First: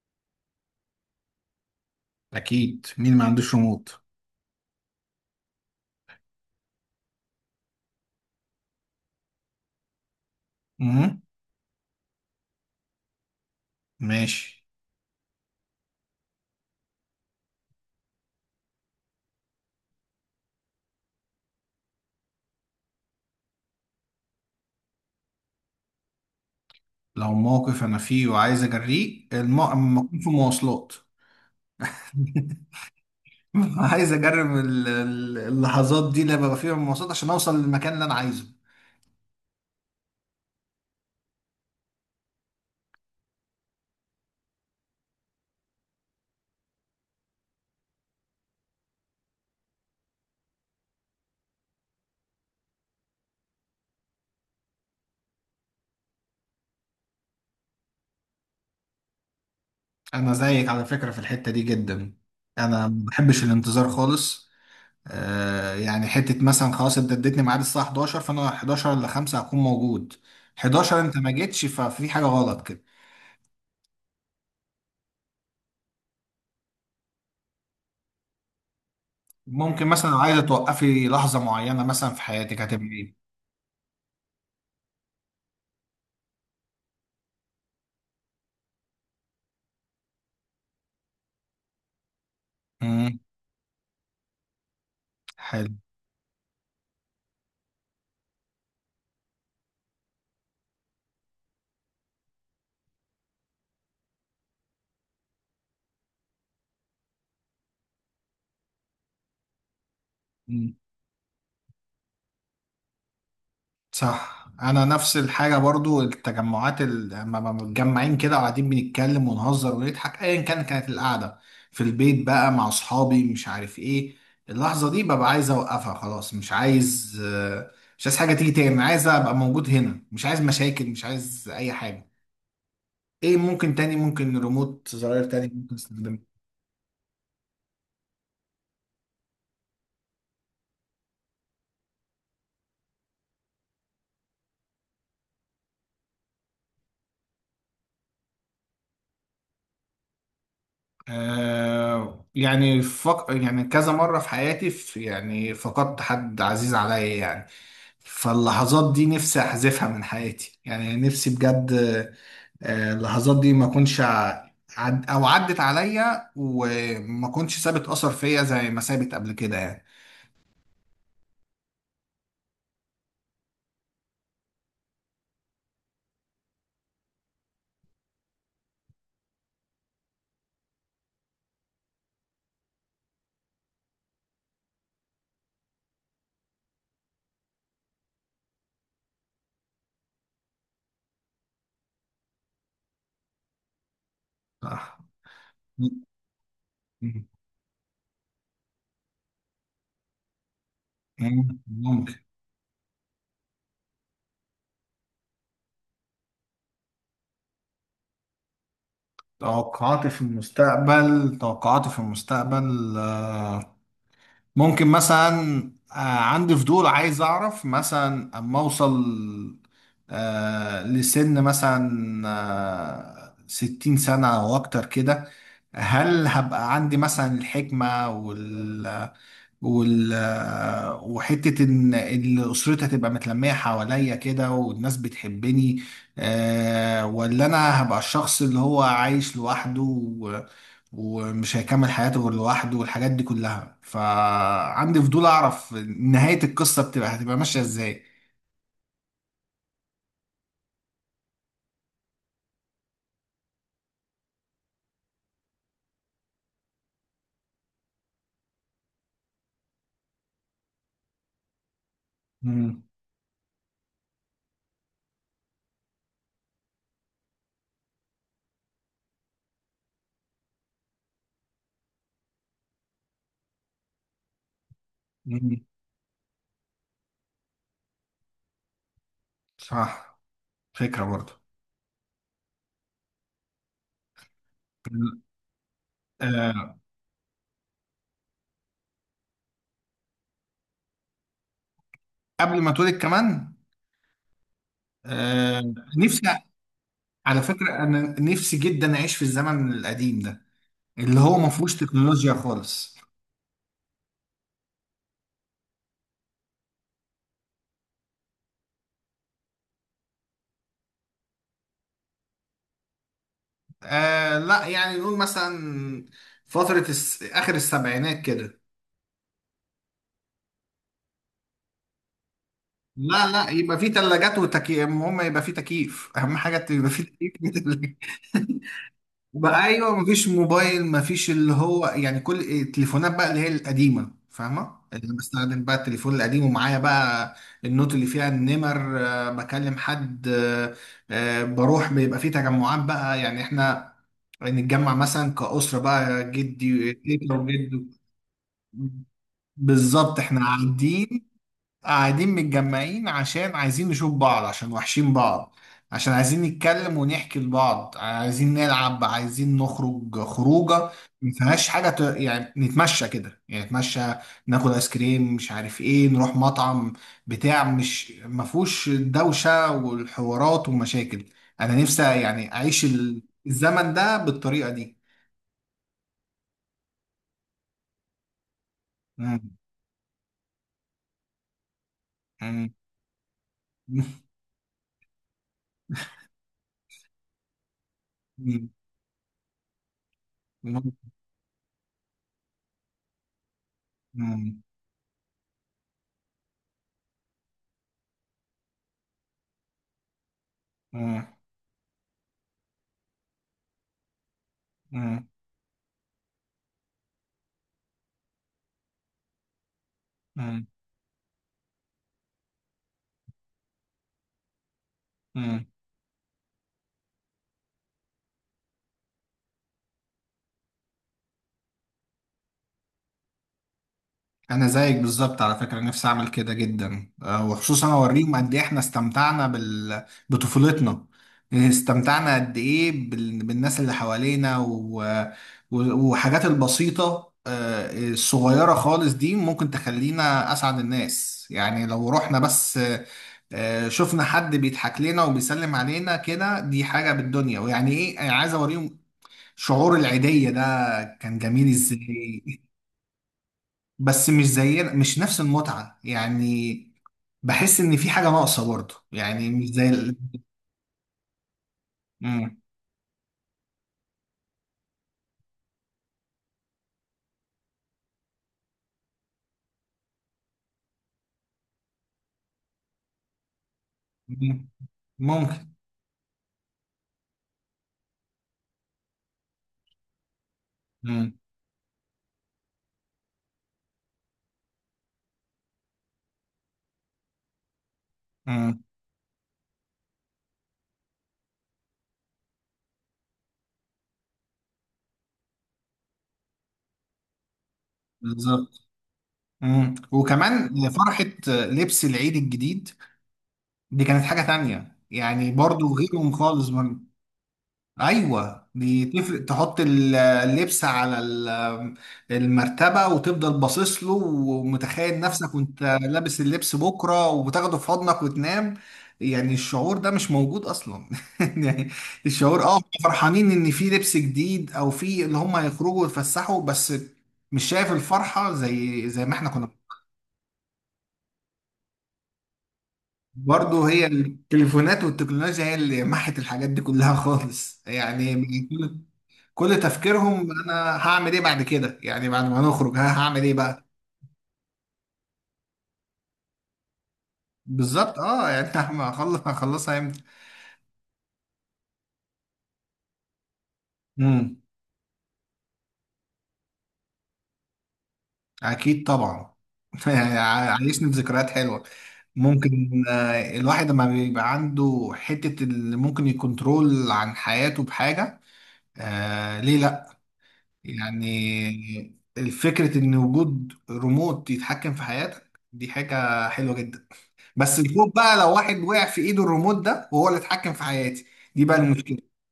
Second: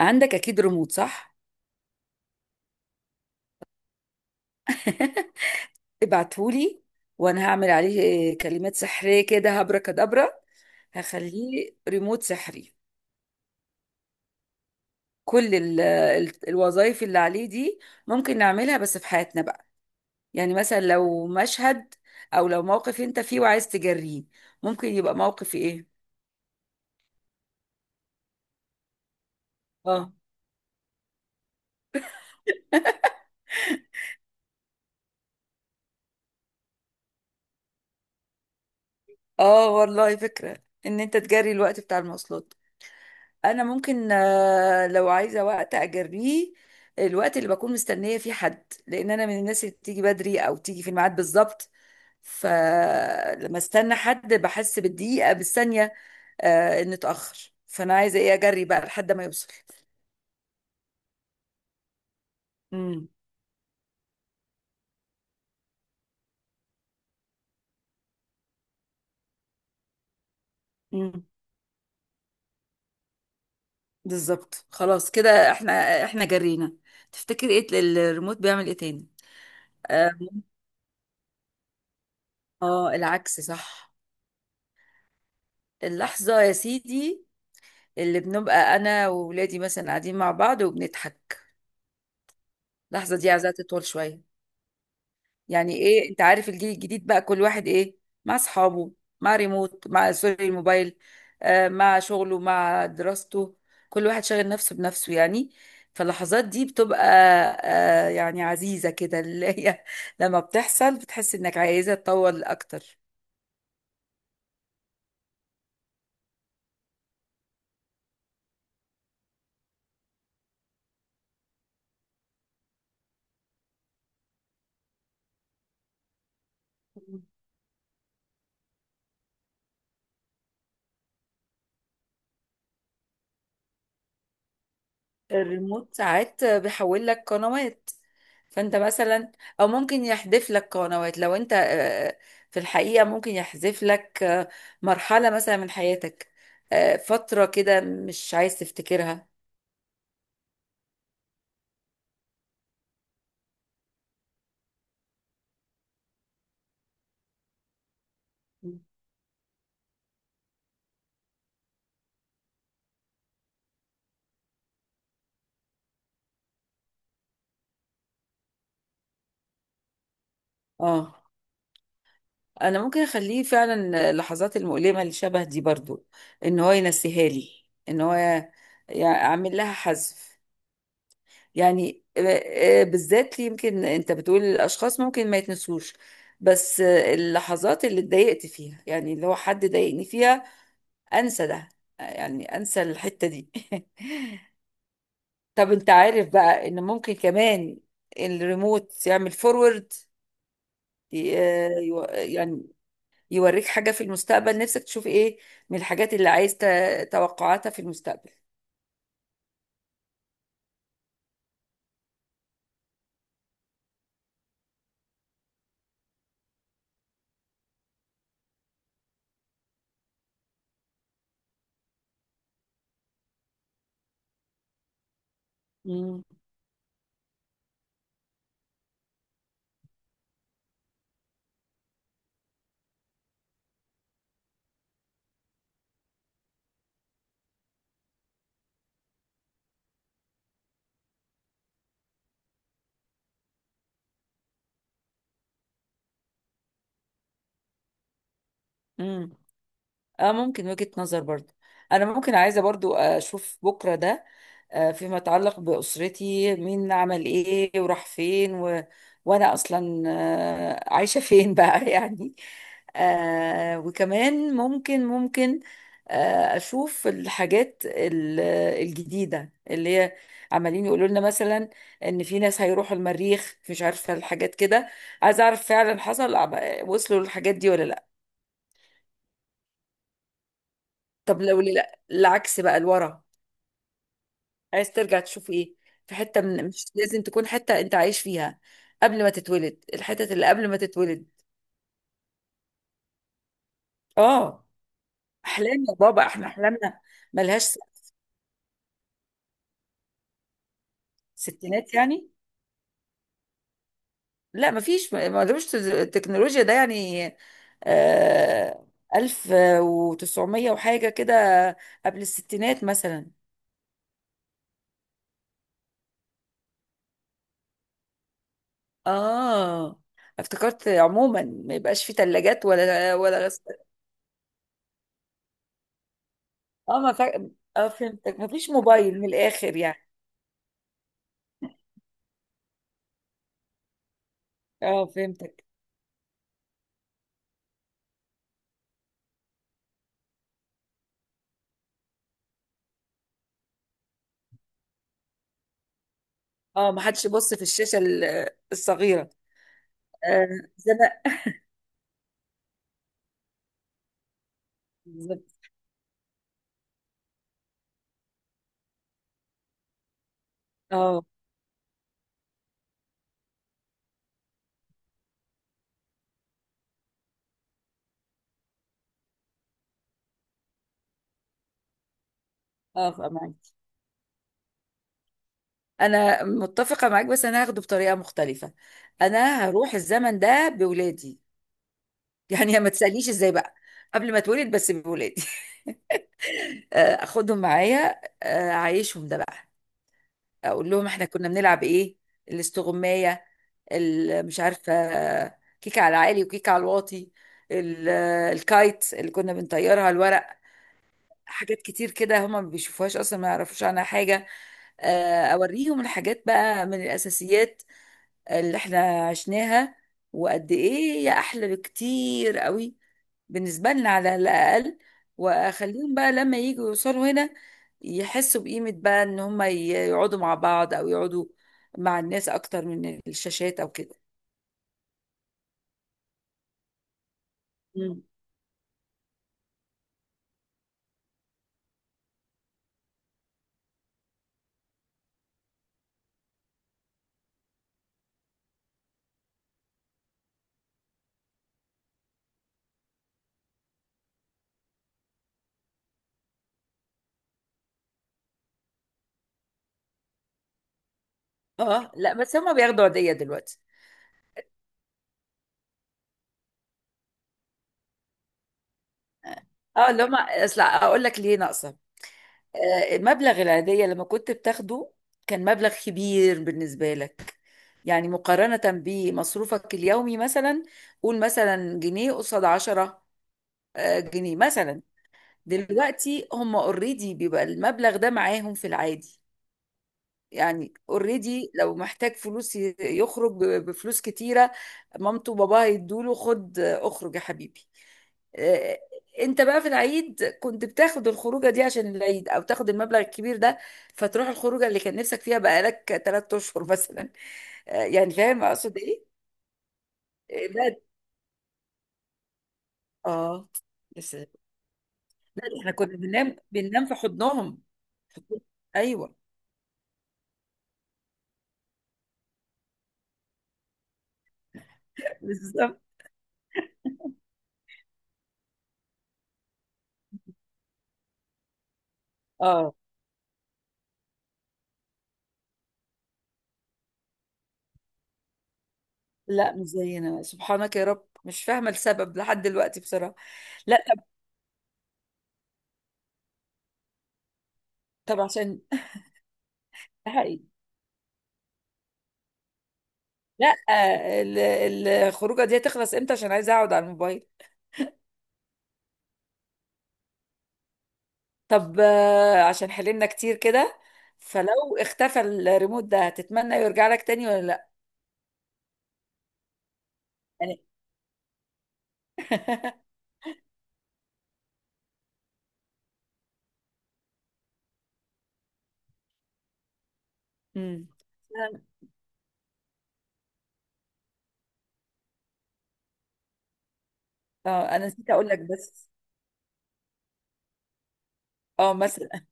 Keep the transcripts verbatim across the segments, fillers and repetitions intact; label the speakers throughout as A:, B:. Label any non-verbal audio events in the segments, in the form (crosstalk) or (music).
A: عندك اكيد ريموت، صح؟
B: اكيد، مين ما عندوش ريموت؟
A: (laughs) ابعتهولي، وانا هعمل عليه كلمات سحرية كده، هبرة كدبرة.
B: امم
A: هخليه ريموت سحري.
B: ماشي.
A: كل ال- ال- الوظائف اللي عليه دي ممكن نعملها بس في حياتنا بقى. يعني مثلا لو مشهد، او لو موقف انت فيه وعايز تجريه، ممكن يبقى موقف ايه؟
B: لو موقف انا فيه وعايز اجريه، الم... لما
A: اه،
B: اكون في مواصلات. (laughs) عايز اجرب ال- ال- اللحظات دي اللي ببقى فيها مواصلات عشان اوصل للمكان اللي انا عايزه.
A: اه، والله فكرة ان انت تجري الوقت بتاع المواصلات. انا ممكن آه، لو عايزه وقت اجريه، الوقت اللي بكون مستنيه فيه حد، لان انا من الناس اللي بتيجي بدري او تيجي في الميعاد بالظبط، فلما استنى حد بحس بالدقيقه بالثانيه. آه، ان اتاخر، فانا عايزه ايه؟ اجري بقى لحد ما يوصل.
B: انا زيك على فكرة في الحتة دي جدا. انا ما
A: امم.
B: بحبش الانتظار خالص. آه، يعني حتة مثلا خلاص انت اديتني ميعاد الساعة حداشر، فانا حداشر ل خمسة هكون موجود. حداشر انت
A: امم.
B: ما جيتش، ففي حاجة غلط كده.
A: بالظبط، خلاص كده احنا احنا جرينا. تفتكر ايه ال- الريموت بيعمل ايه تاني؟
B: ممكن مثلا
A: اه.
B: لو عايزة توقفي لحظة معينة مثلا في حياتك
A: آه،
B: هتبقى
A: العكس صح. اللحظه يا سيدي اللي بنبقى انا وولادي مثلا قاعدين مع بعض وبنضحك، اللحظة
B: ايه؟
A: دي عايزاها تطول شوية.
B: حلو.
A: يعني ايه، انت عارف الجيل الجديد بقى كل واحد ايه، مع اصحابه، مع ريموت، مع سوري الموبايل، آه مع شغله مع دراسته، كل واحد شاغل نفسه بنفسه يعني. فاللحظات دي بتبقى آه يعني عزيزة كده، اللي هي (laughs) لما
B: مم.
A: بتحصل بتحس انك عايزة تطول اكتر.
B: صح، انا نفس الحاجه برضو، التجمعات ال- لما لما متجمعين كده وقاعدين بنتكلم ونهزر ونضحك ايا كان كانت القعده، في البيت بقى مع اصحابي مش عارف ايه. اللحظه دي ببقى عايز اوقفها خلاص، مش عايز. آه، مش عايز حاجه تيجي تاني، عايز ابقى موجود هنا، مش عايز مشاكل، مش عايز اي حاجه. ايه ممكن تاني؟ ممكن ريموت زراير تاني ممكن
A: الريموت
B: استخدمها.
A: ساعات بيحول لك قنوات فانت مثلا، او ممكن يحذف لك قنوات لو انت، آه، في الحقيقة، ممكن يحذف لك آه، مرحلة مثلا من حياتك، آه، فترة كده مش عايز تفتكرها.
B: آه، يعني فق... يعني كذا مرة في حياتي، في يعني، فقدت حد عزيز عليا يعني. فاللحظات دي نفسي أحذفها من حياتي يعني، نفسي بجد. آه، اللحظات دي ما أكونش ع- عد... أو عدت عليا وما أكونش سابت أثر فيا زي ما سابت قبل كده يعني.
A: اه، انا ممكن اخليه فعلا اللحظات المؤلمة اللي شبه دي برضو، ان هو ينسيها لي، ان هو يعمل لها حذف. يعني آه، آه، بالذات ليه؟ يمكن انت بتقول الاشخاص ممكن ما يتنسوش، بس آه، اللحظات اللي اتضايقت فيها، يعني اللي هو حد ضايقني فيها، انسى ده. آه، يعني انسى الحتة دي. (laughs)
B: صح.
A: طب انت عارف بقى ان ممكن
B: مم.
A: كمان الريموت يعمل فورورد،
B: ممكن.
A: يعني يوريك حاجة في المستقبل نفسك تشوف ايه من الحاجات اللي عايز ت- توقعاتها في المستقبل.
B: توقعاتي في المستقبل توقعاتي في المستقبل، آه، ممكن مثلا. آه، عندي فضول عايز اعرف مثلا اما اوصل، آه، لسن مثلا، آه، ستين سنة او اكتر كده، هل هبقى عندي مثلا الحكمة؟ وال وحتة إن إن أسرتي هتبقى متلمية حواليا كده والناس بتحبني؟ آه، ولا أنا هبقى الشخص اللي هو عايش لوحده و- ومش هيكمل حياته غير لوحده، والحاجات دي كلها. فعندي فضول أعرف نهاية القصة بتبقى هتبقى ماشية إزاي.
A: امم. اه، ممكن وجهة نظر برضو. انا ممكن عايزة برضو اشوف بكرة ده، آه، فيما يتعلق بأسرتي مين عمل ايه وراح فين و... وانا اصلا آه، عايشة فين بقى؟ (laughs) يعني.
B: مم.
A: آه، وكمان ممكن ممكن آه، اشوف الحاجات ال- الجديدة اللي هي عمالين يقولوا لنا مثلا ان في ناس هيروحوا المريخ، مش عارفة الحاجات كده، عايزة
B: مم.
A: اعرف فعلا حصل؟ وصلوا للحاجات دي ولا لا؟
B: صح. فكرة برضه.
A: طب لو ال- العكس بقى لورا، عايز ترجع تشوف ايه؟ في حتة، من
B: آه،
A: مش لازم تكون حتة انت عايش فيها، قبل ما تتولد، الحتت اللي قبل ما تتولد.
B: قبل ما اتولد كمان.
A: اه.
B: آه،
A: احلام يا
B: نفسي.
A: بابا، احنا احلامنا
B: على فكرة
A: ملهاش.
B: أنا نفسي جدا أعيش في الزمن القديم ده، اللي هو ما فيهوش
A: ستينات يعني؟
B: تكنولوجيا خالص.
A: لا، مفيش، ملوش تز- التكنولوجيا ده يعني. آه، ألف وتسعمية وحاجة كده، قبل الستينات مثلا.
B: آه لا، يعني نقول مثلا فترة الس... آخر السبعينات كده.
A: اه، افتكرت عموما ما يبقاش في تلاجات ولا
B: لا
A: ولا
B: لا، يبقى في تلاجات وتكييف، المهم يبقى في تكييف، أهم حاجة يبقى
A: اه،
B: في
A: ما
B: تكييف (laughs) في
A: فا... اه،
B: التلاجة.
A: فهمتك، مفيش موبايل من
B: بقى
A: الاخر
B: ايوه،
A: يعني.
B: مفيش موبايل، مفيش اللي هو، يعني كل التليفونات بقى اللي هي القديمه فاهمه،
A: اه،
B: اللي بستخدم
A: فهمتك.
B: بقى التليفون القديم، ومعايا بقى النوت اللي فيها النمر، آه، بكلم حد، آه، آه، بروح بيبقى فيه تجمعات بقى. يعني احنا نتجمع مثلا كأسرة بقى، جدي
A: اه، ما حدش
B: تيتا
A: يبص في
B: وجدو.
A: الشاشه ال- الصغيره
B: بالظبط احنا
A: آه، زمان.
B: قاعدين قاعدين متجمعين، عشان عايزين نشوف بعض، عشان وحشين بعض،
A: بالظبط.
B: عشان عايزين نتكلم ونحكي لبعض، عايزين نلعب، عايزين نخرج خروجة
A: اه.
B: ما فيهاش حاجة. ت... يعني نتمشى كده، يعني نتمشى، ناكل آيس كريم، مش عارف ايه، نروح مطعم بتاع، مش ما فيهوش الدوشة والحوارات والمشاكل. أنا نفسي يعني أعيش
A: اه،
B: ال-
A: معاك.
B: الزمن ده بالطريقة دي.
A: انا متفقه معاك، بس انا هاخده بطريقه مختلفه.
B: مم.
A: انا هروح الزمن ده بولادي. (laughs)
B: مم.
A: يعني ما تسالنيش ازاي بقى، قبل ما اتولد، بس بولادي. (laughs) آه، اخدهم معايا،
B: مم.
A: آه، اعيشهم ده بقى. اقول
B: مم.
A: لهم احنا كنا بنلعب ايه، الاستغمايه، ال- مش
B: مم.
A: عارفة، كيك على العالي وكيك على الواطي، ال- الكايت اللي كنا بنطيرها الورق. حاجات كتير كده هما ما بيشوفوهاش اصلا، ما يعرفوش عنها حاجة.
B: مم.
A: آه، اوريهم الحاجات بقى من الاساسيات اللي احنا عشناها،
B: مم.
A: وقد ايه هي احلى بكتير قوي بالنسبة لنا على الاقل.
B: مم.
A: واخليهم بقى لما يجوا يوصلوا هنا يحسوا بقيمة بقى ان هما يقعدوا مع بعض، او يقعدوا مع الناس اكتر من الشاشات او كده.
B: انا زيك بالظبط على فكره، نفسي اعمل كده جدا. آه، وخصوصا اوريهم قد ايه احنا استمتعنا بال... بطفولتنا، استمتعنا قد ايه بال... بالناس اللي حوالينا و... و... وحاجات البسيطه، آه، الصغيره خالص دي ممكن تخلينا اسعد الناس يعني، لو رحنا بس، آه، شفنا حد بيضحك لنا وبيسلم علينا كده، دي حاجه بالدنيا. ويعني ايه، أنا عايز اوريهم شعور العيديه ده كان جميل
A: اه، لا، بس
B: ازاي.
A: هما بياخدوا عيدية دلوقتي.
B: بس مش زينا، مش نفس المتعة يعني، بحس ان في حاجة ناقصة برضو، يعني مش زي
A: اه،
B: ال...
A: اللي هما، اصل اقول لك ليه ناقصة.
B: مم.
A: آه، مبلغ العيدية لما كنت بتاخده كان مبلغ كبير بالنسبة لك، يعني مقارنة بمصروفك اليومي مثلا، قول مثلا جنيه قصاد عشرة، آه، جنيه
B: مم.
A: مثلا.
B: ممكن.
A: دلوقتي هم اوريدي بيبقى المبلغ ده معاهم في العادي، يعني
B: مم.
A: اوريدي لو محتاج فلوس ي- يخرج ب- بفلوس كتيرة. مامته وباباه هيدوله: خد اخرج يا حبيبي.
B: مم.
A: آه، انت بقى في العيد كنت بتاخد الخروجة دي عشان العيد، او تاخد المبلغ الكبير ده فتروح الخروجة اللي كان نفسك فيها بقالك ثلاث اشهر مثلا. آه، يعني فاهم
B: بالظبط.
A: اقصد ايه؟
B: مم.
A: آه،
B: وكمان
A: لا.
B: فرحة لبس العيد الجديد،
A: اه،
B: دي كانت
A: بس
B: حاجة
A: لا،
B: تانية يعني،
A: احنا
B: برضو
A: كنا
B: غيرهم
A: بننام
B: خالص.
A: بننام في حضنهم.
B: ايوه دي
A: ايوه.
B: تفرق، تحط ال- اللبس على ال- المرتبه وتفضل باصص له، ومتخيل نفسك وانت
A: بالظبط.
B: لابس اللبس بكره، وبتاخده في حضنك وتنام. يعني الشعور ده مش موجود اصلا. (laughs) يعني الشعور، اه هم
A: اه.
B: فرحانين ان في لبس جديد، او في اللي هم هيخرجوا ويتفسحوا بس. مش شايف الفرحه زي زي ما احنا كنا.
A: لا، مش زينا، سبحانك يا رب مش فاهمة السبب لحد دلوقتي بصراحة.
B: برضه
A: لا.
B: هي التليفونات والتكنولوجيا هي اللي محت الحاجات دي كلها خالص يعني.
A: طب عشان
B: كل
A: (laughs) ده
B: تفكيرهم
A: حقيقي.
B: انا هعمل ايه بعد كده، يعني بعد ما نخرج ها هعمل ايه
A: لا،
B: بقى.
A: ال- ال- الخروجة دي هتخلص امتى عشان عايزة اقعد على الموبايل؟
B: بالظبط. اه يعني (laughs) هعمل- هخلص هخلصها امتى.
A: طب آه، عشان حللنا كتير كده،
B: امم
A: فلو اختفى الريموت ده هتتمنى يرجع لك تاني ولا لا؟
B: اكيد طبعا. (laughs) يعني ع-
A: يعني.
B: عايشني بذكريات حلوه. ممكن،
A: (laughs)
B: آه، الواحد لما بيبقى عنده حته اللي ممكن يكنترول عن حياته بحاجه، آه ليه لا؟
A: امم.
B: يعني الفكره ان وجود ريموت يتحكم في حياتك، دي حاجه حلوه جدا. بس
A: اه، انا
B: الخوف
A: نسيت
B: بقى
A: اقول
B: لو
A: لك
B: واحد وقع
A: بس.
B: في ايده الريموت ده وهو اللي اتحكم في حياتي، دي بقى
A: اه،
B: المشكله.
A: مثلا،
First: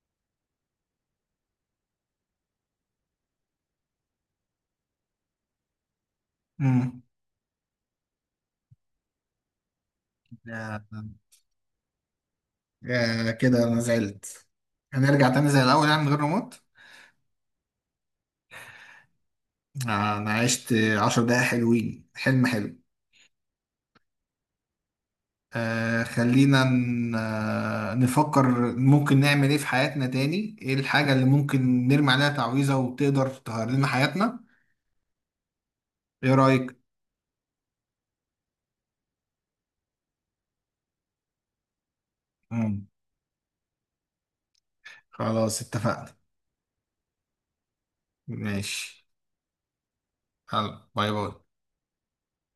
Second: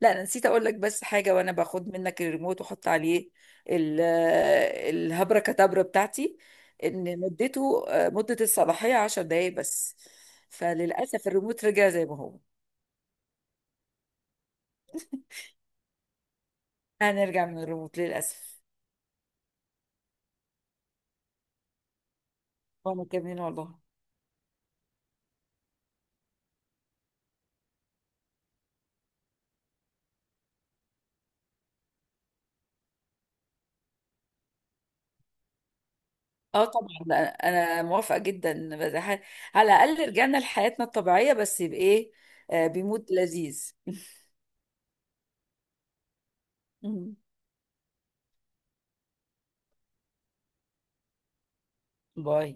A: لا، انا نسيت اقول لك بس حاجه، وانا باخد منك الريموت واحط عليه ال- الهبره كتبره بتاعتي،
B: امم
A: ان مدته آه، مده الصلاحيه 10 دقائق بس.
B: يا-
A: فللاسف الريموت رجع زي ما هو.
B: يا كده انا زعلت. هنرجع تاني زي الاول يعني من غير ريموت.
A: هنرجع من الريموت للاسف.
B: آه، انا عشت عشر دقايق حلوين، حلم حلو.
A: وانا كمان والله.
B: آه، خلينا ن- آه، نفكر ممكن نعمل ايه في حياتنا تاني. ايه الحاجه اللي ممكن نرمي عليها تعويذه وتقدر تغير لنا حياتنا؟ ايه
A: اه،
B: رايك؟
A: طبعا لا، انا موافقه جدا، بس ح- على الاقل رجعنا لحياتنا الطبيعيه، بس بايه؟ آه،
B: امم
A: بمود لذيذ.
B: خلاص اتفقنا.
A: (laughs)
B: ماشي. يلا باي باي.
A: باي.